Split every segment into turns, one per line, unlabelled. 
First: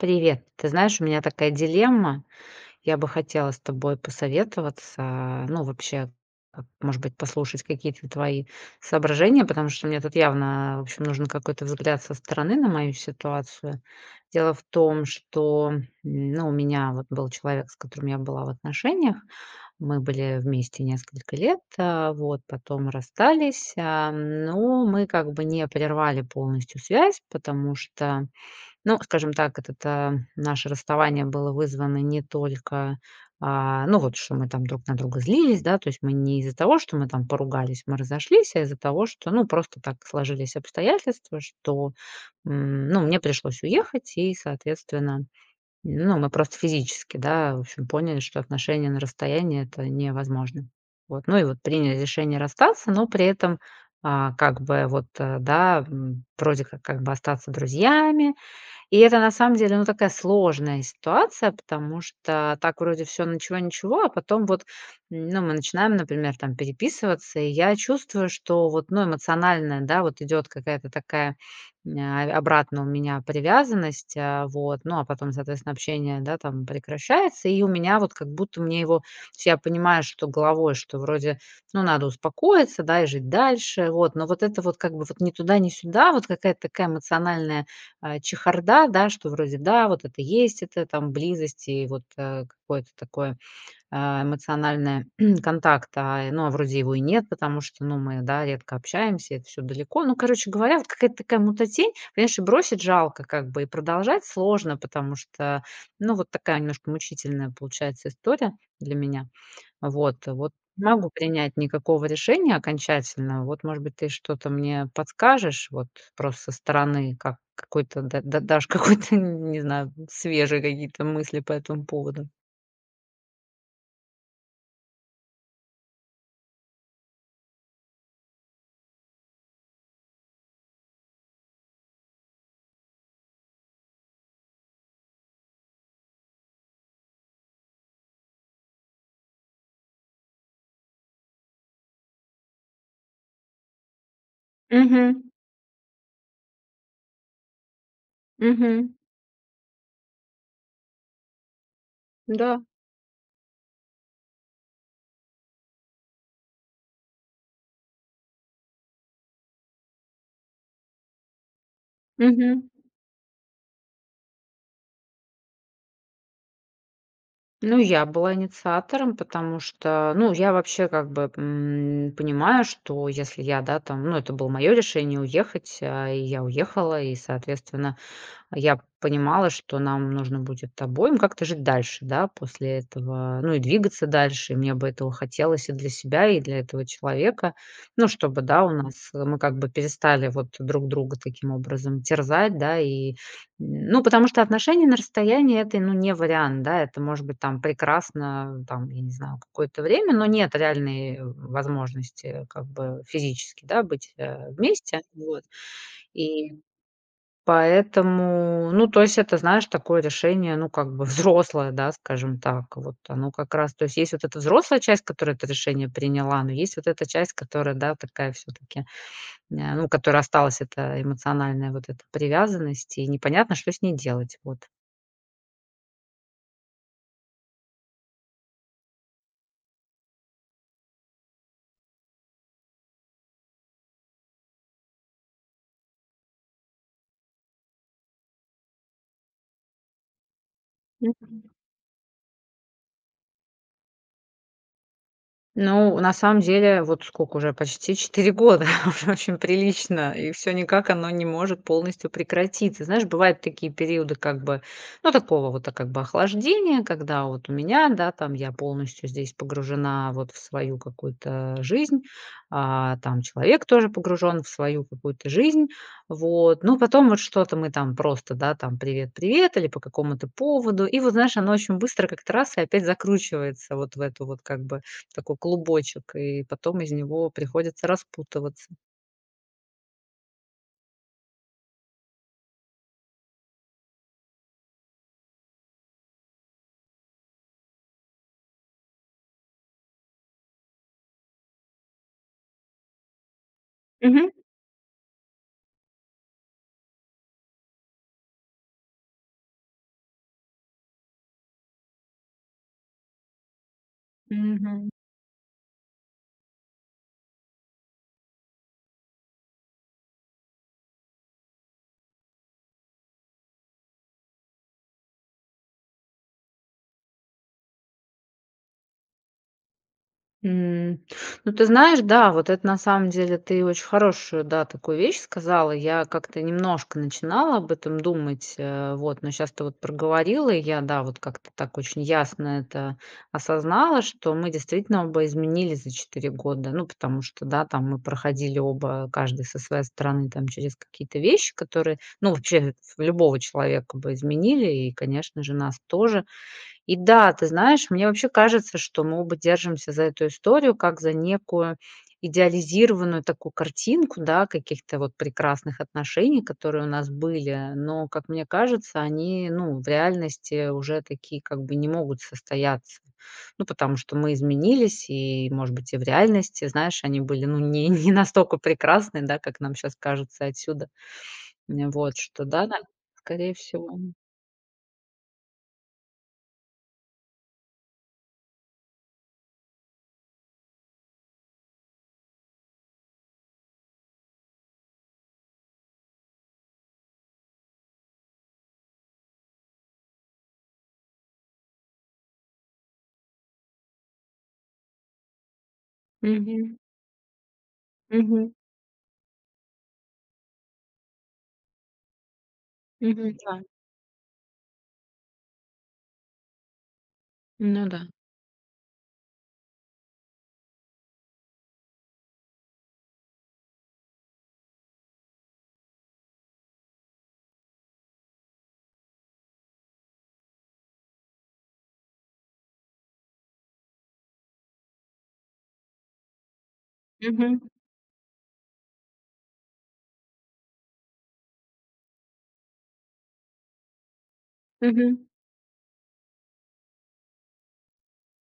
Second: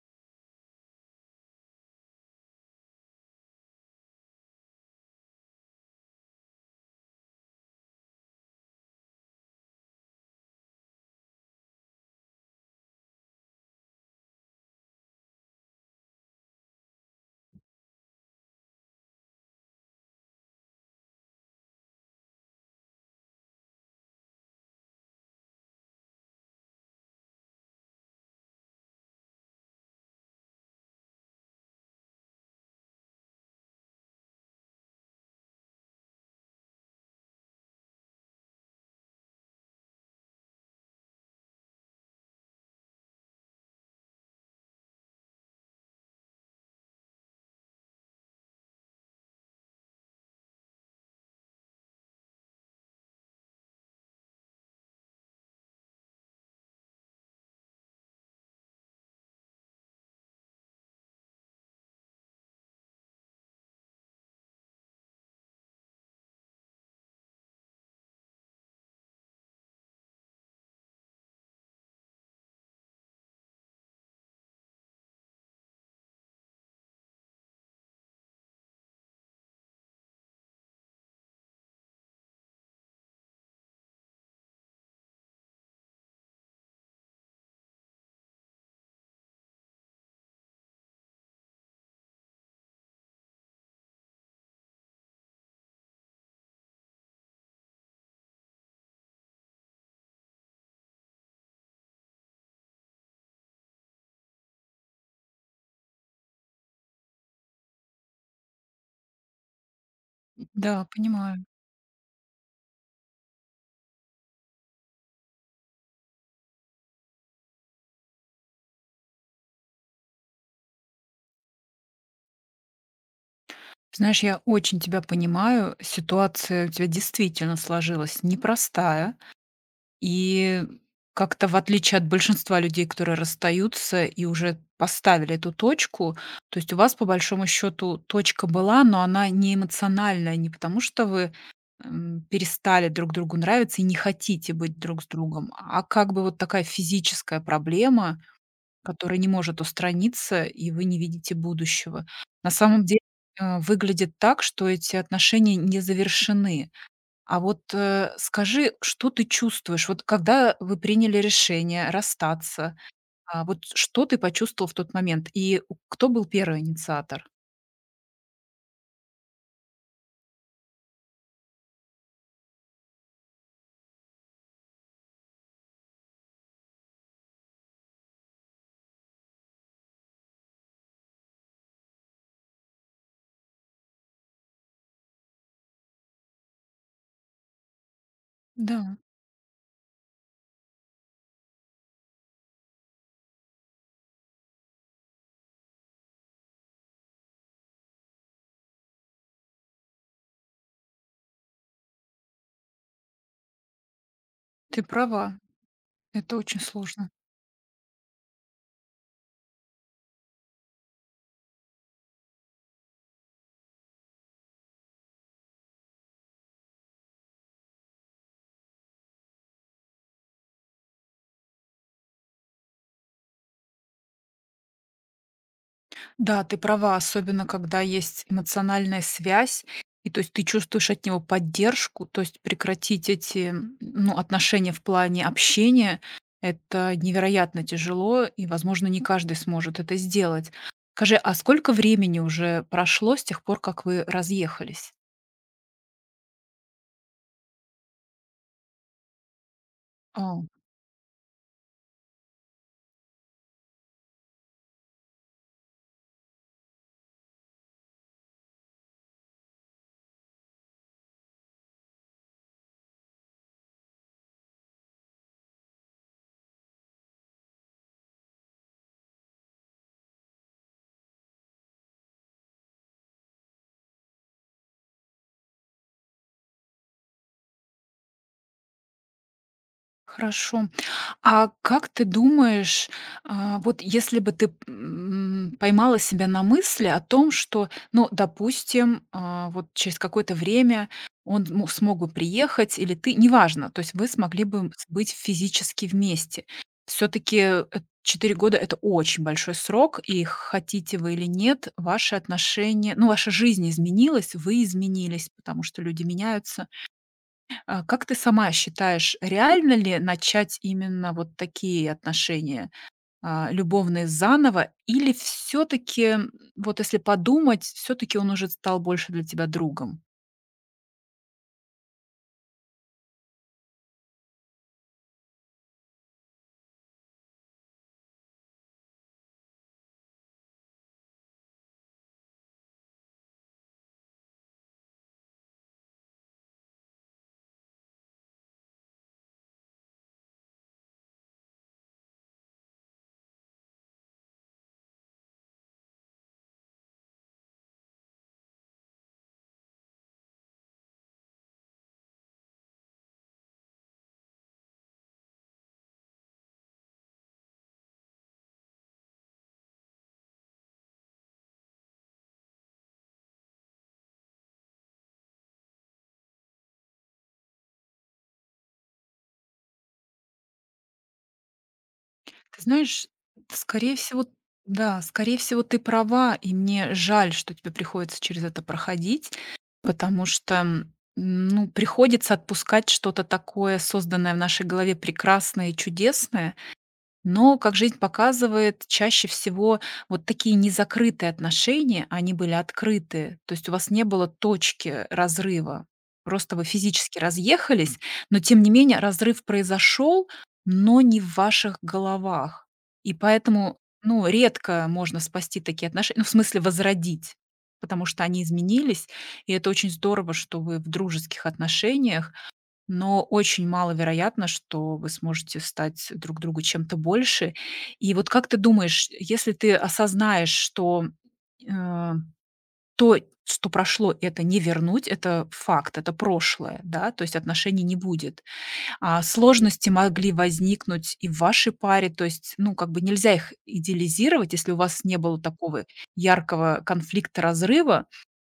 Привет. Ты знаешь, у меня такая дилемма. Я бы хотела с тобой посоветоваться, ну, вообще, как, может быть, послушать какие-то твои соображения, потому что мне тут явно, в общем, нужен какой-то взгляд со стороны на мою ситуацию. Дело в том, что, ну, у меня вот был человек, с которым я была в отношениях. Мы были вместе несколько лет, вот, потом расстались, но мы как бы не прервали полностью связь, потому что ну, скажем так, вот это наше расставание было вызвано не только, ну, вот что мы там друг на друга злились, да, то есть мы не из-за того, что мы там поругались, мы разошлись, а из-за того, что, ну, просто так сложились обстоятельства, что, ну, мне пришлось уехать, и, соответственно, ну, мы просто физически, да, в общем, поняли, что отношения на расстоянии это невозможно. Вот, ну и вот приняли решение расстаться, но при этом вроде как бы остаться друзьями, и это на самом деле, ну, такая сложная ситуация, потому что так вроде все, ничего-ничего, а потом вот, ну, мы начинаем, например, там переписываться, и я чувствую, что вот, ну, эмоциональная, да, вот идет какая-то такая, обратно у меня привязанность, вот, ну, а потом, соответственно, общение, да, там прекращается, и у меня вот как будто мне его, то есть я понимаю, что головой, что вроде, ну, надо успокоиться, да, и жить дальше, вот, но вот это вот как бы вот ни туда, ни сюда, вот какая-то такая эмоциональная чехарда, да, что вроде, да, вот это есть, это там близость и вот, какое-то такое, эмоциональное контакт, ну, а вроде его и нет, потому что, ну, мы, да, редко общаемся, это все далеко. Ну, короче говоря, вот какая-то такая мутатень, понимаешь, и бросить жалко как бы, и продолжать сложно, потому что, ну, вот такая немножко мучительная получается история для меня. Вот, вот не
Да,
могу
понимаю.
принять никакого решения окончательного. Вот, может быть, ты что-то мне подскажешь, вот просто со стороны, как какой-то, да, дашь какой-то, не знаю, свежие какие-то мысли по этому поводу.
Знаешь, я очень тебя понимаю. Ситуация у тебя действительно сложилась непростая. И как-то, в отличие от большинства людей, которые расстаются и уже поставили эту точку, то есть у вас по большому счету точка была, но она не эмоциональная, не потому что вы перестали друг другу нравиться и не хотите быть друг с
Угу.
другом, а как бы вот такая физическая проблема,
Угу.
который не может устраниться, и вы не видите будущего. На
Да.
самом деле, выглядит так, что эти отношения не завершены. А вот, скажи, что ты чувствуешь? Вот когда вы приняли решение
Угу.
расстаться, вот что ты почувствовал в тот момент? И у кто был первый инициатор?
Ну, я была инициатором, потому что, ну, я вообще как бы понимаю, что если я, да, там, ну, это было мое решение уехать, и я уехала, и, соответственно, я понимала, что нам нужно будет обоим как-то жить дальше, да, после этого, ну и двигаться дальше. И мне бы этого хотелось и для себя, и для этого человека. Ну, чтобы, да, у
Да,
нас мы как бы перестали вот друг друга таким образом терзать, да, и, ну, потому что отношения на расстоянии это, ну, не вариант, да, это может быть там прекрасно, там, я не знаю, какое-то время, но нет реальной возможности как бы физически, да, быть
ты
вместе,
права,
вот.
это
И
очень сложно.
поэтому, ну, то есть это, знаешь, такое решение, ну, как бы взрослое, да, скажем так. Вот оно как раз, то есть есть вот эта взрослая часть, которая это решение приняла, но есть вот эта часть, которая, да, такая все-таки, ну, которая осталась, это эмоциональная вот эта привязанность, и непонятно, что с ней делать, вот.
Да, ты права, особенно когда есть эмоциональная связь, и то есть ты чувствуешь от него поддержку, то есть прекратить эти ну, отношения в плане общения, это невероятно тяжело, и, возможно, не каждый сможет это сделать. Скажи, а сколько времени уже прошло с тех пор, как вы разъехались?
Ну, на самом деле, вот сколько уже, почти 4 года, уже очень прилично, и
А,
все никак оно не может полностью прекратиться. Знаешь, бывают такие периоды как бы, ну, такого вот, как бы охлаждения, когда вот у меня, да, там я полностью здесь погружена вот в свою какую-то жизнь, там человек тоже погружен в свою какую-то жизнь, вот. Ну потом вот что-то мы там просто, да, там привет, привет или по какому-то поводу. И вот, знаешь, оно очень быстро как-то раз и опять закручивается вот в эту вот как бы такой клубочек, и потом из него приходится распутываться.
хорошо. А как ты думаешь, вот если бы ты, поймала себя на мысли о том, что, ну, допустим, вот через какое-то время он му смог бы приехать или ты, неважно, то есть вы
Мгм.
смогли бы с быть физически вместе. Все таки 4 года — это очень большой срок, и хотите вы или нет, ваши отношения, ну, ваша жизнь изменилась, вы
Мгм.
изменились, потому что люди меняются. А как ты сама считаешь, реально ли начать именно вот такие отношения, любовные заново, или все таки вот если подумать, все таки он уже стал больше для тебя другом?
М. Ну, ты знаешь, да, вот это на самом деле ты очень хорошую, да, такую вещь сказала. Я как-то немножко начинала об этом думать, вот, но сейчас ты вот проговорила, и я, да, вот как-то так очень ясно это осознала, что мы действительно оба изменились за 4 года. Ну, потому что, да, там мы проходили оба, каждый со своей стороны, там, через какие-то вещи, которые, ну, вообще любого человека бы изменили, и, конечно же, нас тоже. И да, ты знаешь, мне вообще кажется, что мы оба держимся за эту историю как за некую идеализированную такую картинку, да, каких-то вот прекрасных отношений, которые у нас были, но, как мне кажется, они, ну, в реальности уже такие как бы не могут состояться. Ну, потому что мы изменились, и, может быть, и в реальности, знаешь, они были, ну, не, не настолько прекрасны, да, как нам сейчас кажется отсюда. Вот, что
Ты
да, да,
знаешь,
скорее
скорее
всего.
всего да, скорее всего, ты права, и мне жаль, что тебе приходится через это проходить, потому что, ну, приходится отпускать что-то такое, созданное в нашей голове прекрасное и чудесное. Но, как жизнь показывает, чаще всего вот такие незакрытые отношения, они были открыты. То есть у вас не было точки разрыва. Просто вы
Мгм.
физически разъехались, но
Мгм.
тем не менее разрыв произошел, но не в ваших головах. И
Мгм. Да.
поэтому, ну, редко можно спасти такие отношения, ну, в смысле возродить,
Ну да.
потому что они изменились, и это очень здорово, что вы в дружеских отношениях, но очень маловероятно, что вы сможете стать друг другу чем-то больше. И вот как ты думаешь, если ты осознаешь, что, э, то, что прошло, это не вернуть, это факт, это прошлое, да, то есть
Мгм.
отношений не будет. А сложности могли возникнуть и в вашей паре, то есть, ну, как бы нельзя их идеализировать, если у вас не
Мгм.
было такого яркого конфликта, разрыва,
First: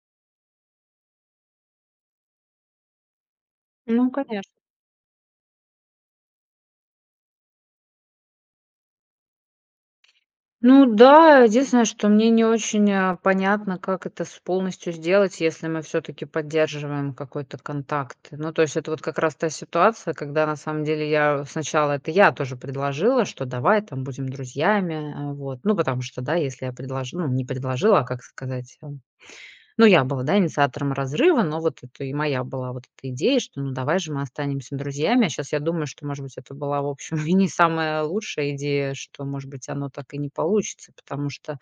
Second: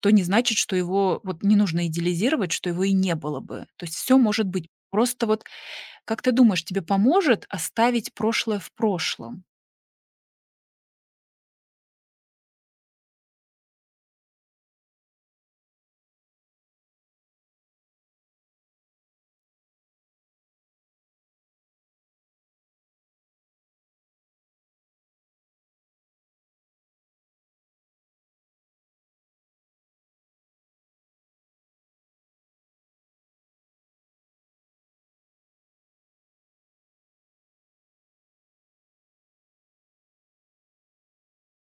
то не значит, что его вот не нужно идеализировать, что его и не было бы. То есть
Ну,
все может
конечно.
быть. Просто вот как ты думаешь, тебе поможет оставить прошлое в прошлом?
Ну да, единственное, что мне не очень, понятно, как это с полностью сделать, если мы все таки поддерживаем какой-то контакт. Ну, то есть это вот как раз та ситуация, когда на самом деле я сначала это я тоже предложила, что давай там будем друзьями, вот. Ну, потому что, да, если я предлож ну, не предложила, а как сказать? Ну, я была, да, инициатором разрыва, но вот это и моя была вот эта идея, что ну давай же мы останемся друзьями. А сейчас я думаю, что, может быть, это была, в общем, и не самая лучшая идея, что, может быть, оно так и не получится, потому что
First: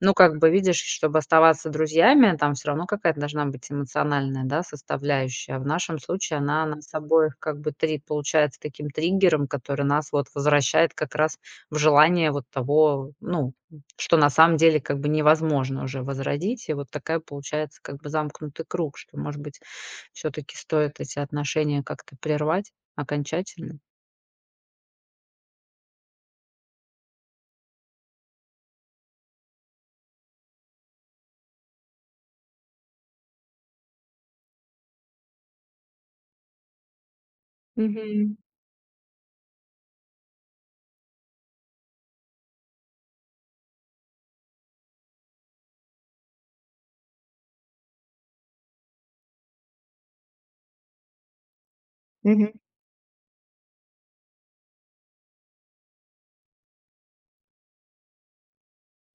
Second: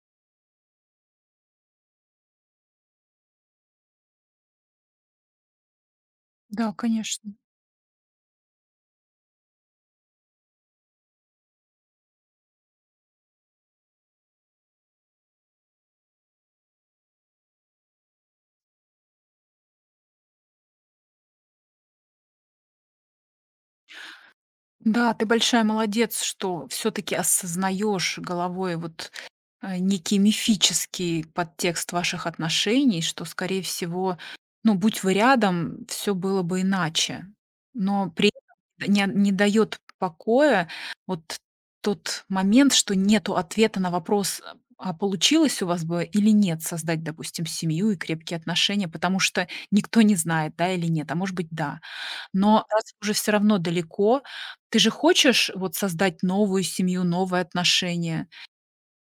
ну, как бы, видишь, чтобы оставаться друзьями, там все равно какая-то должна быть эмоциональная, да, составляющая. А в нашем случае она
Да,
нас
конечно.
обоих как бы три получается таким триггером, который нас вот возвращает как раз в желание вот того, ну, что на самом деле как бы невозможно уже возродить. И вот такая получается как бы замкнутый круг, что, может быть, все таки стоит эти отношения как-то прервать окончательно.
Да, ты большая молодец, что все таки осознаешь головой вот некий мифический подтекст ваших отношений, что, скорее всего, ну, будь вы рядом, все было бы иначе. Но при
Мгм.
этом не дает покоя вот тот момент, что нету ответа на вопрос, а получилось у вас бы или нет создать, допустим, семью и крепкие отношения, потому что никто не знает, да или нет, а может быть, да.
Мгм.
Но раз уже все равно далеко, ты же хочешь вот создать новую семью, новые отношения.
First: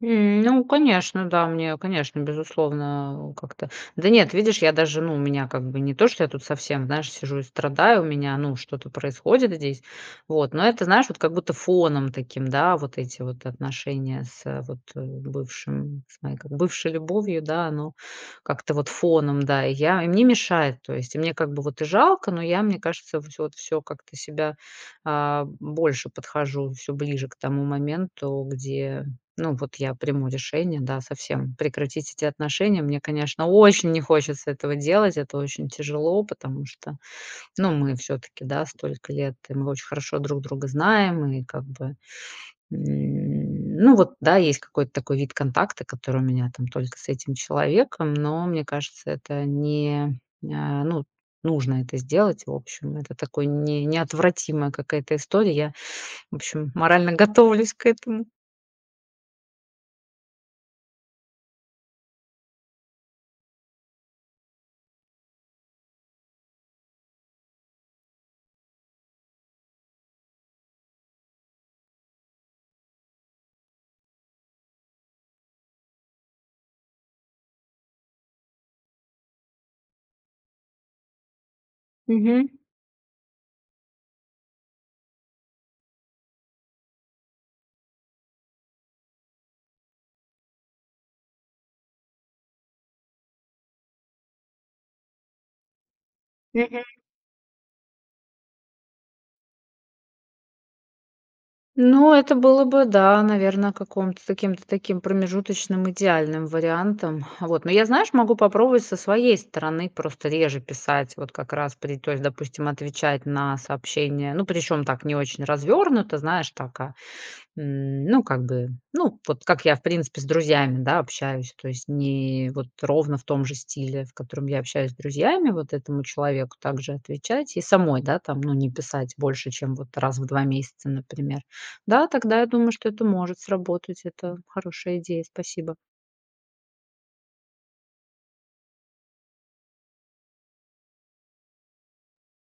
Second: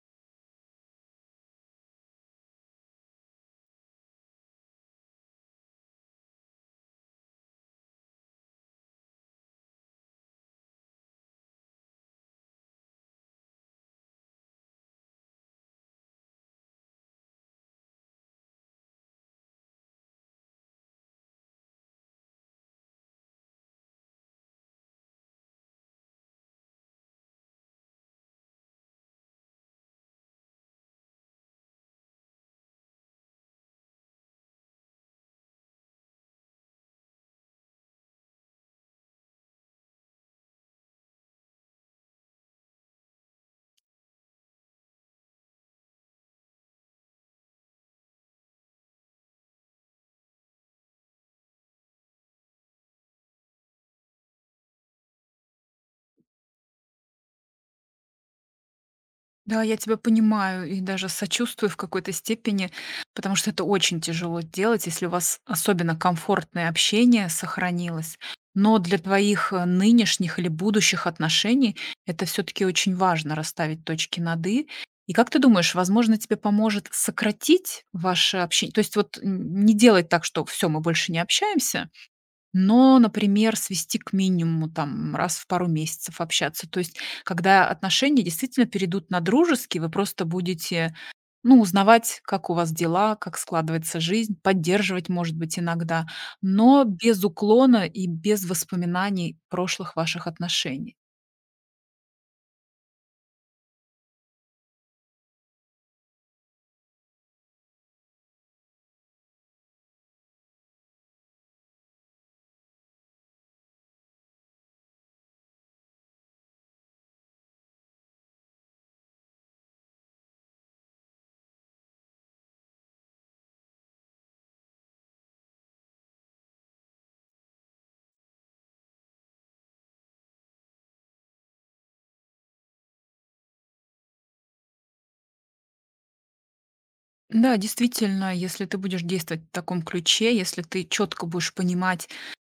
Ну, конечно, да, мне, конечно, безусловно, как-то. Да нет, видишь, я даже, ну, у меня как бы не то, что я тут совсем, знаешь, сижу и страдаю, у меня, ну, что-то происходит здесь. Вот, но это, знаешь, вот как будто фоном таким, да, вот эти вот отношения с бывшим, с моей как бывшей любовью, да, оно как-то вот фоном, да, и мне мешает. То есть, и мне как бы вот и жалко, но я, мне кажется, всё вот все как-то себя, больше подхожу все ближе к тому моменту, где ну, вот я приму решение, да, совсем прекратить эти отношения. Мне, конечно, очень не хочется этого делать, это очень тяжело, потому что, ну, мы все-таки, да, столько лет, и мы очень хорошо друг друга знаем, и как бы, ну, вот, да, есть какой-то такой вид контакта, который у меня там только с этим человеком, но мне кажется, это не, ну, нужно это сделать, в общем, это такой не, неотвратимая какая-то история. Я, в общем, морально готовлюсь к этому.
Да, я тебя понимаю и даже сочувствую в какой-то степени, потому что это очень тяжело делать, если у вас особенно комфортное общение сохранилось. Но для твоих нынешних или будущих отношений это все-таки очень важно — расставить точки над «и». И как ты думаешь, возможно, тебе поможет сократить ваше общение? То есть вот не делать так, что все, мы больше не общаемся,
Мгм.
но, например, свести к минимуму, там, раз в пару месяцев общаться. То есть, когда отношения действительно перейдут на дружеские, вы просто будете, ну, узнавать, как у вас дела, как складывается жизнь, поддерживать, может быть, иногда,
Мгм.
но без уклона и без воспоминаний прошлых ваших отношений.
Ну, это было бы, да, наверное, каком-то таким промежуточным идеальным вариантом. Вот, но я, знаешь, могу попробовать со своей стороны просто реже писать, вот как раз при то есть, допустим, отвечать на сообщения, ну, причем так не очень развернуто, знаешь, так, а. Ну, как бы, ну, вот как я, в принципе, с друзьями, да, общаюсь, то есть не вот ровно в том же стиле, в котором я общаюсь с друзьями, вот этому человеку также отвечать и самой, да, там, ну, не писать больше, чем вот раз в 2 месяца, например. Да, тогда я думаю, что это может сработать. Это хорошая идея, спасибо.
Да, действительно, если ты будешь действовать в таком ключе, если ты четко будешь понимать,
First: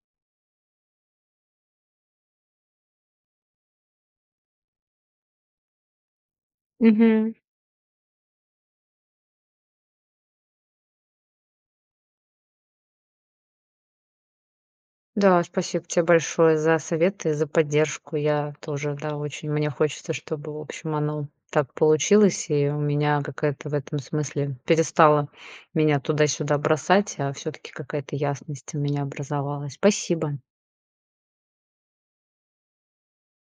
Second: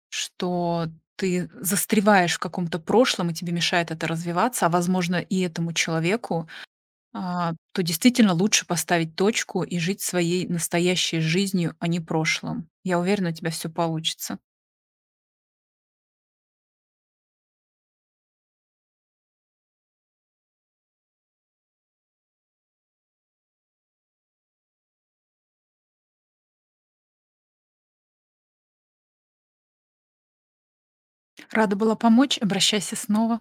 что ты застреваешь в каком-то прошлом, и тебе мешает это развиваться, а возможно и этому человеку,
Мгм.
то действительно лучше поставить точку и жить своей настоящей жизнью, а не прошлым. Я уверена, у тебя все получится.
Да, спасибо тебе большое за советы, за поддержку. Я тоже, да, очень мне хочется, чтобы, в общем, оно так получилось, и у меня какая-то в этом смысле перестала меня туда-сюда бросать, а все-таки какая-то ясность у меня образовалась. Спасибо.
Рада была помочь. Обращайся снова.